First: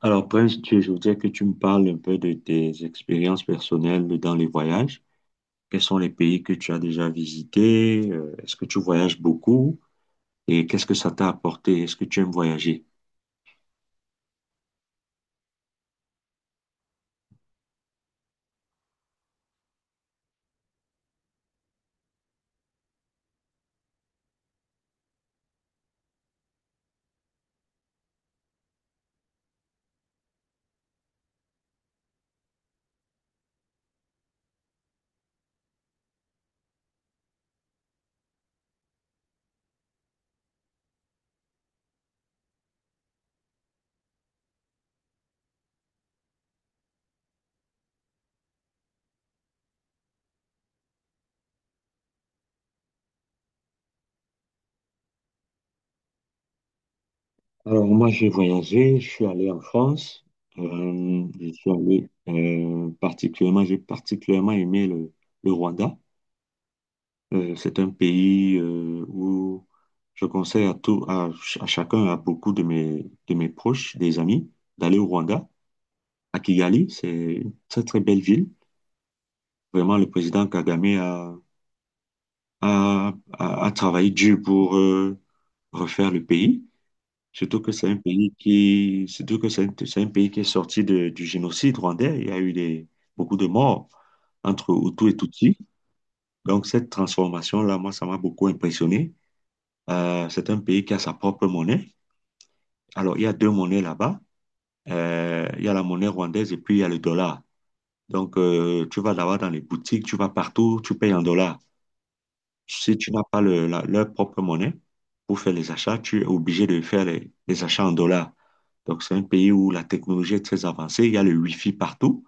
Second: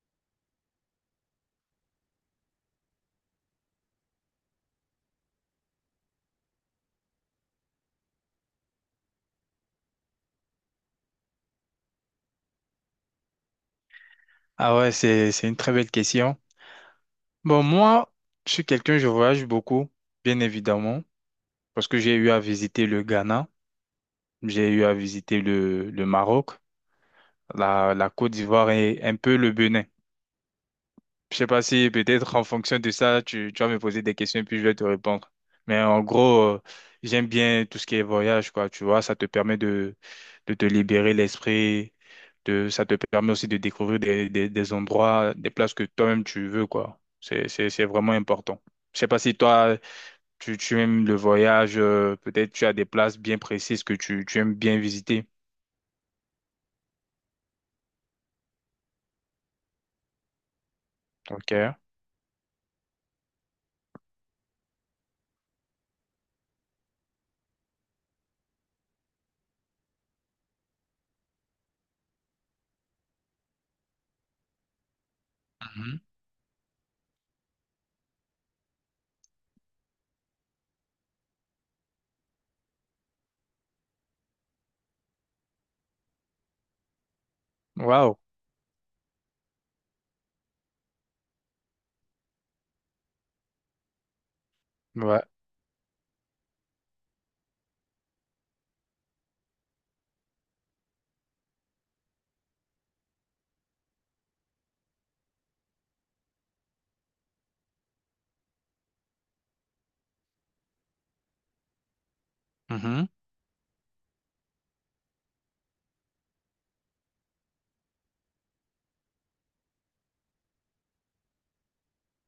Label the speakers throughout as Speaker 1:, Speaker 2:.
Speaker 1: Alors, Prince, je voudrais que tu me parles un peu de tes expériences personnelles dans les voyages. Quels sont les pays que tu as déjà visités? Est-ce que tu voyages beaucoup? Et qu'est-ce que ça t'a apporté? Est-ce que tu aimes voyager?
Speaker 2: Ah ouais, c'est une très belle question. Bon, moi, je suis quelqu'un, je voyage beaucoup, bien évidemment, parce que j'ai eu à visiter le Ghana, j'ai eu à visiter le Maroc, la Côte d'Ivoire et un peu le Bénin. Je sais pas si peut-être en fonction de ça, tu vas me poser des questions et puis je vais te répondre. Mais en gros, j'aime bien tout ce qui est voyage, quoi. Tu vois, ça te permet de te libérer l'esprit, ça te permet aussi de découvrir des endroits, des places que toi-même tu veux, quoi. C'est vraiment important. Je sais pas si toi, tu aimes le voyage, peut-être tu as des places bien précises que tu aimes bien visiter.
Speaker 1: Alors, moi, j'ai voyagé. Je suis allé en France. Je
Speaker 2: Ok.
Speaker 1: suis allé particulièrement, j'ai particulièrement aimé le Rwanda. C'est un pays où je conseille à à chacun, à beaucoup de de mes proches, des amis, d'aller au Rwanda.
Speaker 2: Mhm.
Speaker 1: À Kigali. C'est une très, très belle ville. Vraiment, le président Kagame a, a travaillé dur pour refaire le pays.
Speaker 2: Waouh.
Speaker 1: Surtout que c'est c'est un pays qui est sorti du génocide rwandais. Il y a eu beaucoup de morts entre Hutu et
Speaker 2: Ouais.
Speaker 1: Tutsi. Donc, cette transformation-là, moi, ça m'a beaucoup impressionné. C'est un pays qui a sa propre monnaie. Alors, il y a deux monnaies là-bas. Il y a la monnaie rwandaise et puis il y a le dollar. Donc, tu vas l'avoir dans les boutiques, tu vas partout, tu payes en dollars. Si
Speaker 2: Mhm.
Speaker 1: tu n'as pas leur propre monnaie pour faire les achats, tu es obligé de faire les achats en dollars. Donc, c'est un pays où la technologie est très avancée, il y a le Wi-Fi partout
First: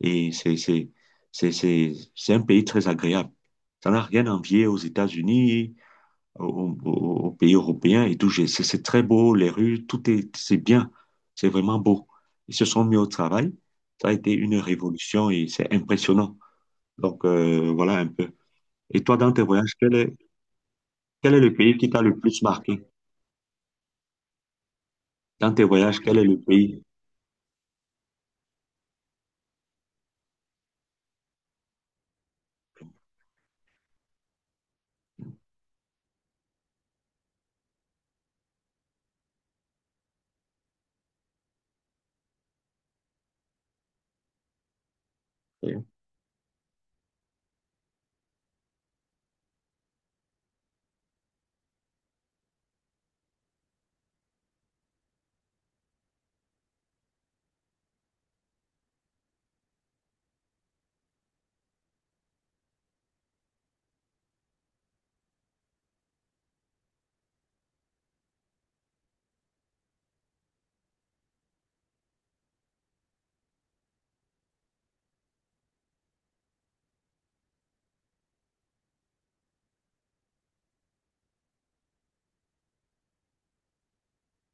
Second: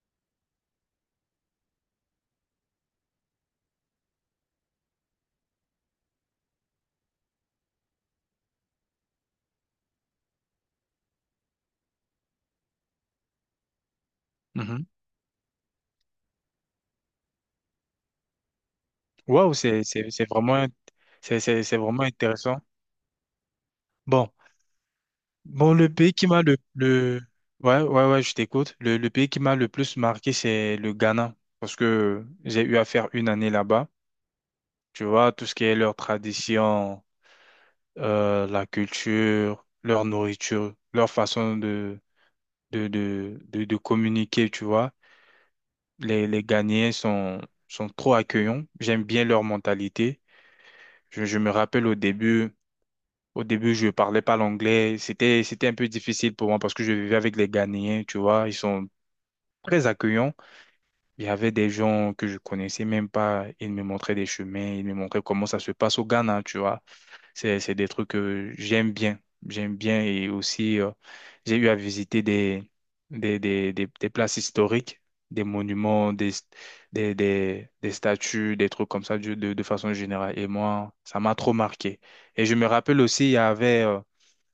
Speaker 1: et c'est un pays très agréable. Ça n'a rien à envier aux États-Unis, aux, aux- aux pays européens et tout. C'est très beau, les rues, c'est bien, c'est vraiment beau. Ils se sont mis au travail. Ça a été une
Speaker 2: Mhm.
Speaker 1: révolution et c'est impressionnant. Donc, voilà un peu. Et toi, dans tes
Speaker 2: Waouh,
Speaker 1: voyages,
Speaker 2: c'est, c'est, c'est vraiment,
Speaker 1: quel est le pays
Speaker 2: c'est
Speaker 1: qui t'a
Speaker 2: vraiment
Speaker 1: le plus
Speaker 2: intéressant.
Speaker 1: marqué?
Speaker 2: Bon,
Speaker 1: Dans tes
Speaker 2: bon, le
Speaker 1: voyages,
Speaker 2: pays
Speaker 1: quel est
Speaker 2: qui
Speaker 1: le
Speaker 2: m'a
Speaker 1: pays?
Speaker 2: ouais, ouais, ouais, je t'écoute. Le pays qui m'a le plus marqué, c'est le Ghana, parce que j'ai eu à faire une année là-bas. Tu vois, tout ce qui est leur tradition, la culture, leur nourriture, leur façon de communiquer, tu vois. Les Ghanéens sont trop accueillants. J'aime bien leur mentalité. Je me rappelle au début. Au début, je parlais pas l'anglais. C'était un peu difficile pour moi parce que je vivais avec les Ghanéens, tu vois. Ils sont très accueillants. Il y avait des gens que je connaissais même pas. Ils me montraient des chemins. Ils me montraient comment ça se passe au Ghana, tu vois. C'est des trucs que j'aime bien. J'aime bien. Et aussi, j'ai eu à visiter des places historiques, des monuments, des statues, des trucs comme ça de façon générale. Et moi, ça m'a trop marqué. Et je me rappelle aussi, il y avait,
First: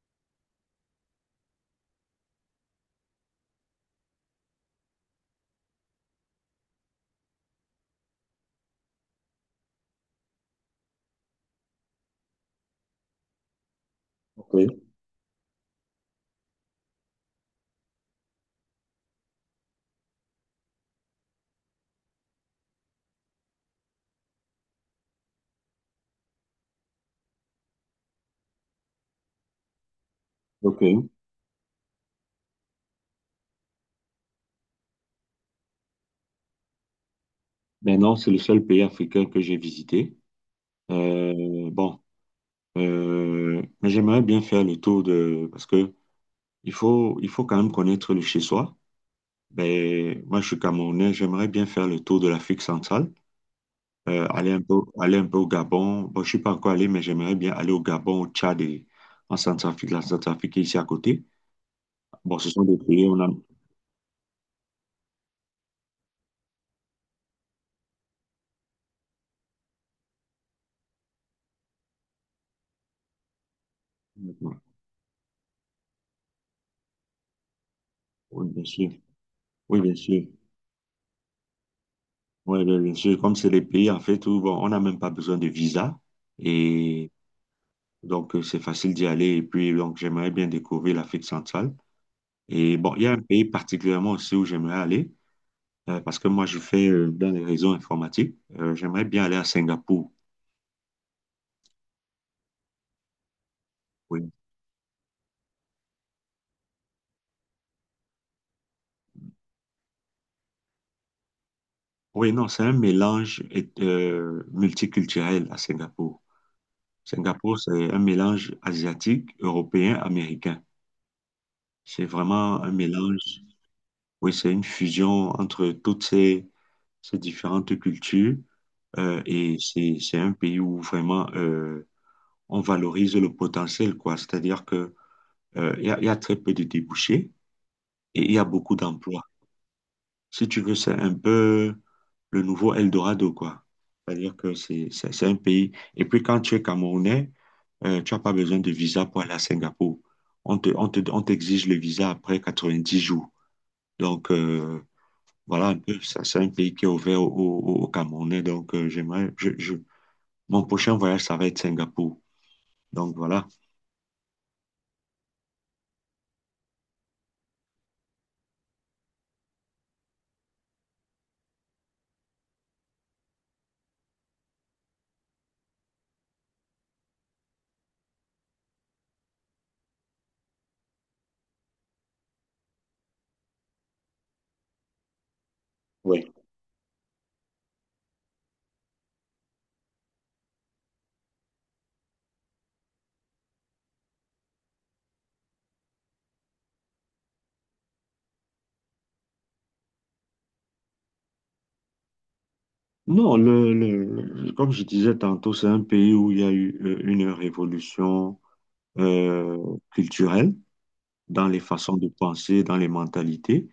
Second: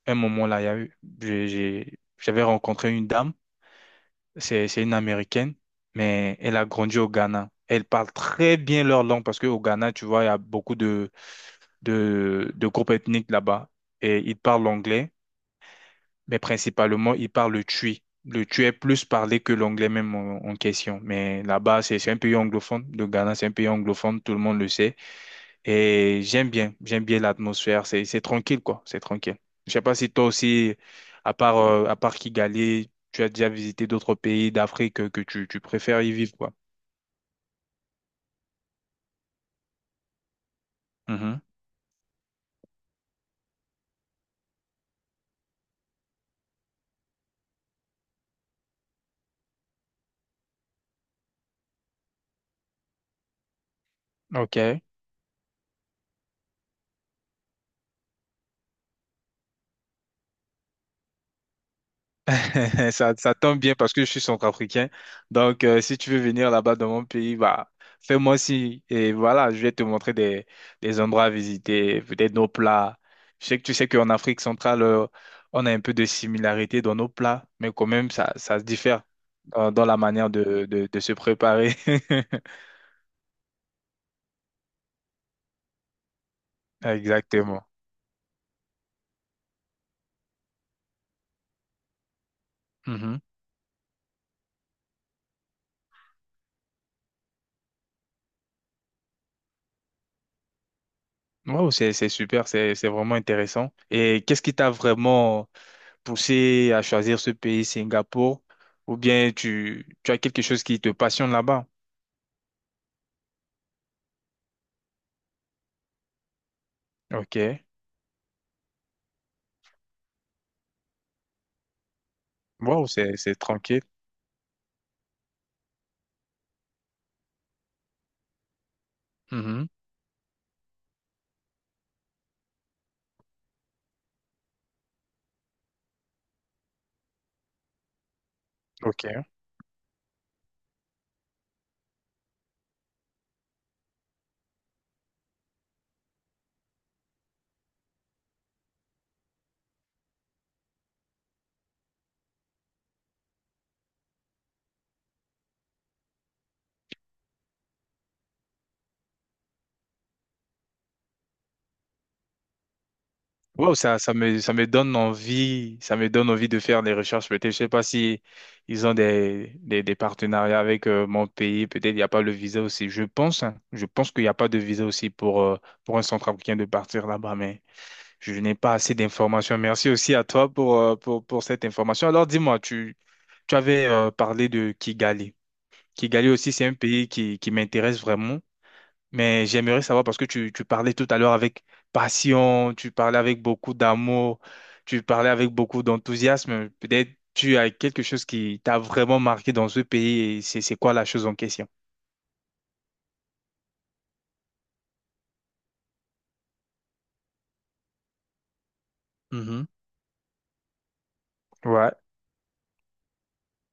Speaker 2: un moment là, il y a eu- j'ai- j'avais rencontré une dame, c'est une Américaine, mais elle a grandi au Ghana. Elle parle très bien leur langue parce qu'au Ghana, tu vois, il y a beaucoup de groupes ethniques là-bas. Et ils
Speaker 1: Ok,
Speaker 2: parlent l'anglais, mais principalement, ils parlent le tui. Le tui est plus parlé que l'anglais même en question. Mais là-bas, c'est un pays anglophone. Le Ghana, c'est un pays anglophone, tout le monde le sait. Et j'aime bien l'atmosphère, c'est tranquille quoi, c'est tranquille. Je sais pas si toi aussi,
Speaker 1: ok.
Speaker 2: à part Kigali, tu as déjà visité d'autres pays d'Afrique que tu préfères y vivre quoi.
Speaker 1: Maintenant, c'est le seul pays africain que j'ai visité.
Speaker 2: Mhm.
Speaker 1: Bon, mais j'aimerais bien faire le tour de... Parce que il faut quand même connaître le chez-soi. Ben, moi, je suis Camerounais, j'aimerais bien faire le tour de l'Afrique centrale, euh, aller un peu,
Speaker 2: Ok.
Speaker 1: aller un peu au Gabon. Bon, je suis pas encore allé, mais j'aimerais bien aller au Gabon, au Tchad et en Centrafrique, la Centrafrique est ici à côté. Bon, ce sont des pays où
Speaker 2: Ça,
Speaker 1: on a...
Speaker 2: ça tombe bien parce que je suis centrafricain. Donc, si tu veux venir là-bas dans mon pays, bah, fais-moi si et voilà, je vais te montrer des endroits à visiter, peut-être nos plats. Je sais que tu sais qu'en Afrique centrale, on a un peu de similarité dans nos plats, mais quand même, ça,
Speaker 1: Oui,
Speaker 2: ça
Speaker 1: bien
Speaker 2: se
Speaker 1: sûr.
Speaker 2: diffère dans,
Speaker 1: Oui,
Speaker 2: dans
Speaker 1: bien
Speaker 2: la
Speaker 1: sûr.
Speaker 2: manière de se préparer.
Speaker 1: Oui, bien sûr. Comme c'est des pays, en fait, où bon, on n'a même pas besoin de visa. Et
Speaker 2: Exactement.
Speaker 1: donc, c'est facile d'y aller. Et puis, donc, j'aimerais bien découvrir l'Afrique centrale. Et bon, il y a
Speaker 2: Mhm.
Speaker 1: un pays particulièrement aussi où j'aimerais aller, parce que moi, je fais dans les réseaux informatiques. J'aimerais bien aller à Singapour.
Speaker 2: Wow, c'est super, c'est vraiment intéressant. Et
Speaker 1: Oui.
Speaker 2: qu'est-ce qui t'a vraiment poussé à choisir ce pays, Singapour, ou bien tu as quelque chose qui te passionne là-bas.
Speaker 1: Oui, non, c'est un multiculturel à Singapour. Singapour,
Speaker 2: Ok.
Speaker 1: c'est un mélange asiatique, européen, américain. C'est vraiment un
Speaker 2: Wow, c'est
Speaker 1: mélange.
Speaker 2: tranquille.
Speaker 1: Oui, c'est une fusion entre toutes ces différentes cultures. Euh, et
Speaker 2: Mhm.
Speaker 1: c'est un pays où vraiment on valorise le potentiel, quoi. C'est-à-dire que il y a très peu de débouchés et il y a beaucoup d'emplois.
Speaker 2: Ok.
Speaker 1: Si tu veux, c'est un peu le nouveau Eldorado, quoi. C'est-à-dire que c'est un pays. Et puis quand tu es Camerounais, tu n'as pas besoin de visa pour aller à Singapour. On t'exige le visa après 90 jours. Donc, voilà un peu, ça, c'est un pays qui est ouvert aux Camerounais. Donc, mon prochain voyage, ça va être Singapour. Donc, voilà.
Speaker 2: Wow, ça me donne envie, ça me donne envie de faire des recherches. Peut-être, je sais pas si ils ont des partenariats avec mon pays. Peut-être il n'y a pas le visa aussi. Je pense, hein, je pense qu'il n'y a pas de visa aussi pour un centrafricain de partir là-bas, mais je n'ai pas assez d'informations. Merci aussi à toi pour, pour cette information. Alors, dis-moi, tu tu avais parlé de Kigali. Kigali
Speaker 1: Ouais.
Speaker 2: aussi, c'est un pays qui m'intéresse vraiment, mais j'aimerais savoir parce que tu parlais tout à l'heure avec passion, tu parlais avec beaucoup d'amour, tu parlais avec beaucoup d'enthousiasme. Peut-être tu as quelque chose qui t'a vraiment marqué dans ce pays et c'est quoi la chose en question?
Speaker 1: Non, comme je disais tantôt, c'est un pays où il y a eu une révolution
Speaker 2: Mhm.
Speaker 1: culturelle dans les
Speaker 2: Ouais.
Speaker 1: façons de penser, dans les mentalités.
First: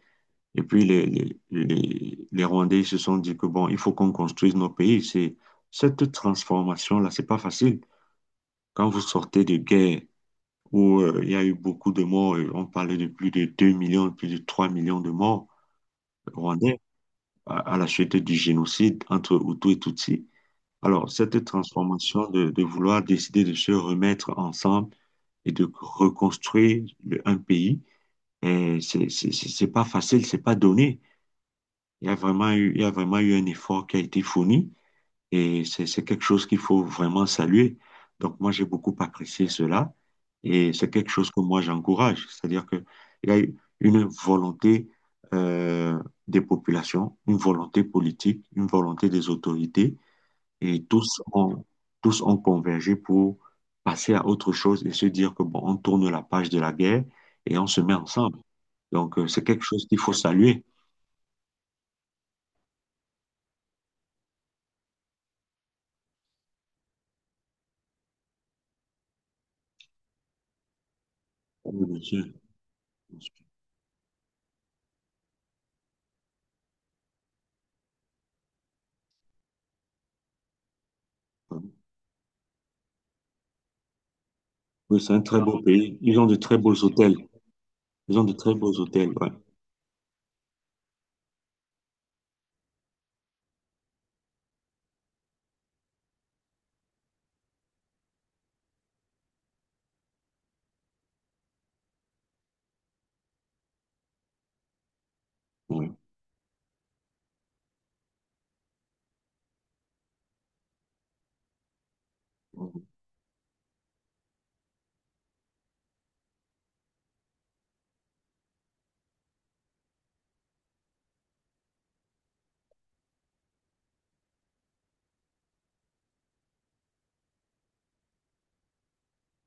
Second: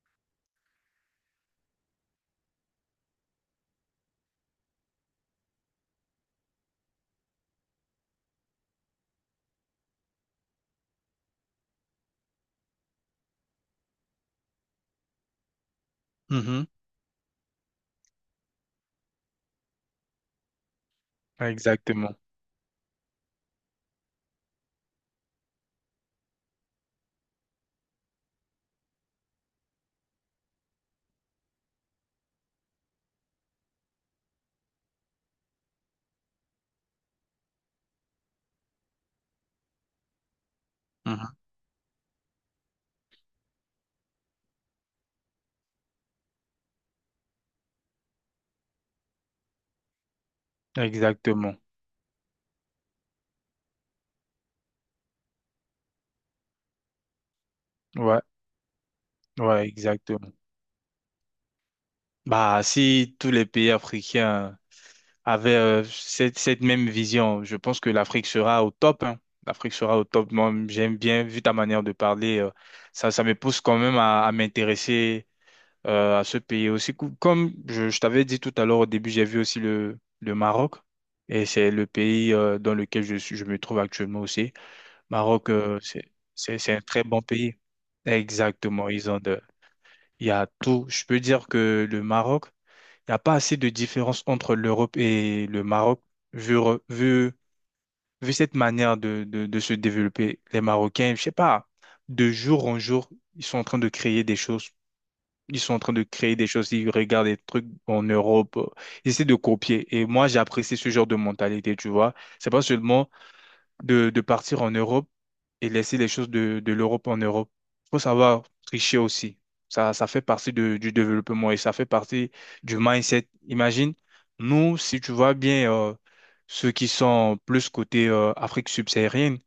Speaker 1: Et puis, les Rwandais se sont dit que, bon, il faut qu'on construise nos pays. Cette transformation-là, c'est pas facile. Quand vous sortez de guerre, où il y a eu beaucoup de morts. On parlait de plus de 2 millions, plus de 3 millions de morts
Speaker 2: Mhm.
Speaker 1: rwandais à la suite du génocide entre Hutus et Tutsis. Alors, cette
Speaker 2: Exactement.
Speaker 1: transformation de vouloir décider de se remettre ensemble et de reconstruire un pays, c'est pas facile, c'est pas donné. Il y a vraiment eu un effort qui a été fourni. Et c'est quelque chose qu'il faut vraiment saluer. Donc moi, j'ai beaucoup apprécié cela. Et c'est quelque chose
Speaker 2: Mhm.
Speaker 1: que moi, j'encourage. C'est-à-dire qu'il y a une volonté euh, des populations, une volonté politique, une volonté des autorités. Et
Speaker 2: Exactement.
Speaker 1: tous ont convergé pour passer à autre chose et se dire que, bon, on tourne la page de la guerre et on se met
Speaker 2: Ouais.
Speaker 1: ensemble. Donc c'est quelque
Speaker 2: Ouais,
Speaker 1: chose qu'il faut
Speaker 2: exactement.
Speaker 1: saluer.
Speaker 2: Bah, si tous les pays africains avait cette, cette même vision. Je pense que l'Afrique sera au top. Hein. L'Afrique sera au top. Moi, j'aime bien, vu ta manière
Speaker 1: Oui,
Speaker 2: de
Speaker 1: bien sûr.
Speaker 2: parler, ça me pousse quand même à m'intéresser à ce pays aussi. Cou- Comme je t'avais dit tout à l'heure au début, j'ai vu aussi le Maroc. Et c'est le pays dans lequel je suis, je me trouve actuellement aussi.
Speaker 1: Oui, c'est un très
Speaker 2: Maroc,
Speaker 1: beau pays. Ils ont de très beaux
Speaker 2: c'est un très
Speaker 1: hôtels.
Speaker 2: bon pays.
Speaker 1: Ils ont de très beaux
Speaker 2: Exactement.
Speaker 1: hôtels,
Speaker 2: Ils ont
Speaker 1: ouais.
Speaker 2: de, il y a tout. Je peux dire que le Maroc, il n'y a pas assez de différence entre l'Europe et le Maroc, vu, re- vu, vu cette manière de se développer. Les Marocains, je sais pas, de jour en jour, ils sont en train de créer des choses. Ils sont en
Speaker 1: Ouais.
Speaker 2: train de créer des choses. Ils regardent des trucs en Europe. Ils essaient de copier. Et moi, j'apprécie ce genre de mentalité, tu vois. C'est pas seulement de partir en Europe et laisser les choses de l'Europe en Europe. Il faut savoir tricher aussi. Ça fait partie de- du développement et ça fait partie du mindset. Imagine, nous, si tu vois bien ceux qui sont plus côté Afrique subsaharienne,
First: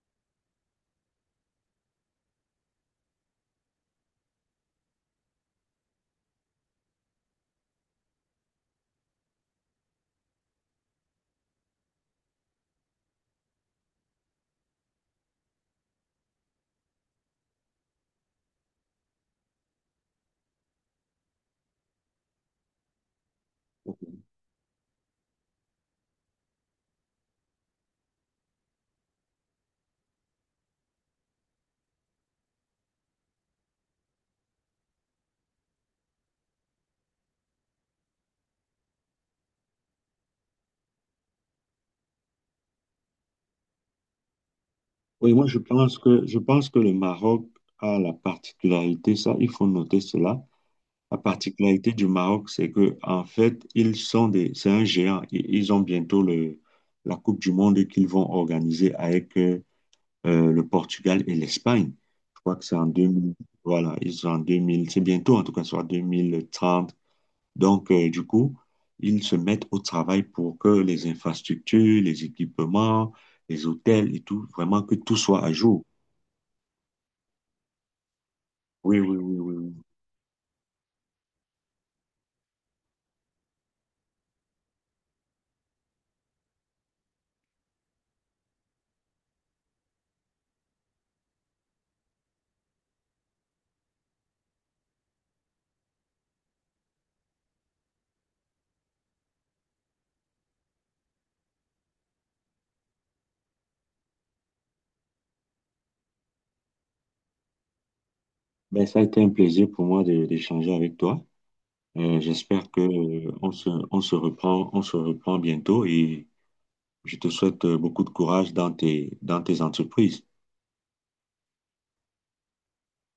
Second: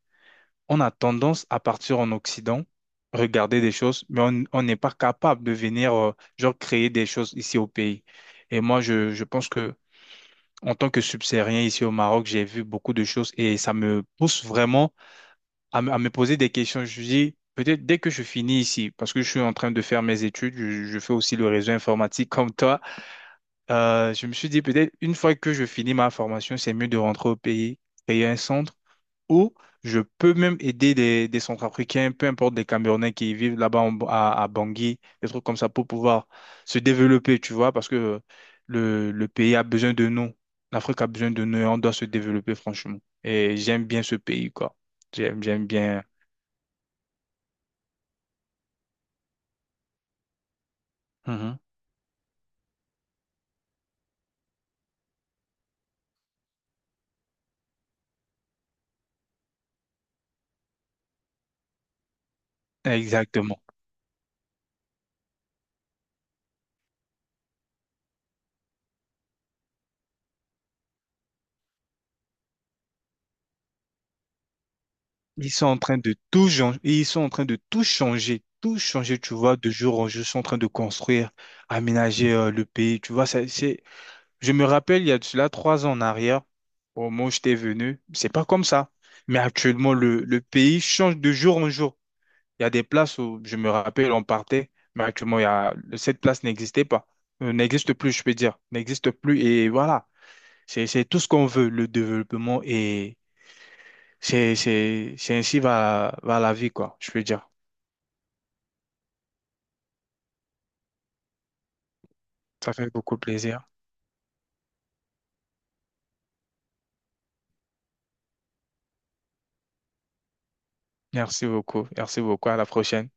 Speaker 2: on a tendance à partir en Occident, regarder des choses, mais on n'est pas capable de venir genre créer des choses ici au pays. Et moi, je pense que en tant que subsaharien ici au Maroc, j'ai vu beaucoup de choses et ça me pousse vraiment à me poser des questions. Je dis, peut-être dès que je finis ici, parce que je suis en train de faire mes études, je fais aussi le réseau informatique comme toi, je me suis dit, peut-être une fois que je finis ma formation, c'est mieux de rentrer au pays, créer un centre où je peux même aider des Centrafricains, peu importe des Camerounais qui vivent là-bas en- à Bangui, des trucs comme ça pour pouvoir se développer, tu vois, parce que le pays a besoin de nous. L'Afrique a besoin de nous et on doit se développer, franchement. Et j'aime bien ce pays, quoi.
Speaker 1: Oui,
Speaker 2: J'aime,
Speaker 1: moi
Speaker 2: j'aime bien.
Speaker 1: je pense que le Maroc a la particularité, ça, il faut noter cela. La
Speaker 2: Mhm.
Speaker 1: particularité du Maroc, c'est que en fait, c'est un géant. Ils ont bientôt la Coupe du Monde qu'ils vont organiser avec le Portugal et l'Espagne. Je crois que c'est en 2000,
Speaker 2: Exactement.
Speaker 1: voilà, ils sont en 2000. C'est bientôt en tout cas, soit 2030. Donc, du coup, ils se mettent au travail pour que les infrastructures, les équipements, les hôtels et tout, vraiment que tout soit
Speaker 2: Ils
Speaker 1: à
Speaker 2: sont en
Speaker 1: jour.
Speaker 2: train de tout changer, ils sont en train de tout
Speaker 1: Oui, oui,
Speaker 2: changer, tu
Speaker 1: oui, oui.
Speaker 2: vois, de
Speaker 1: Oui.
Speaker 2: jour en jour, ils sont en train de construire, aménager le pays, tu vois, ça, c'est, je me rappelle, il y a de cela 3 ans en arrière, au moment où j'étais venu, c'est pas comme ça. Mais actuellement, le pays change de jour en jour. Il y a des places où, je me rappelle, on partait, mais actuellement, il y a, cette place n'existait pas, euh, n'existe plus, je peux dire, n'existe plus, et voilà, c'est tout ce qu'on veut, le développement. C'est ainsi va la vie, quoi, je peux dire.
Speaker 1: Ben, ça a été un plaisir pour moi d'échanger avec toi. J'espère
Speaker 2: Ça
Speaker 1: que,
Speaker 2: fait beaucoup plaisir.
Speaker 1: on se reprend bientôt et je te souhaite beaucoup de courage dans dans tes entreprises.
Speaker 2: Merci beaucoup. Merci beaucoup. À la prochaine.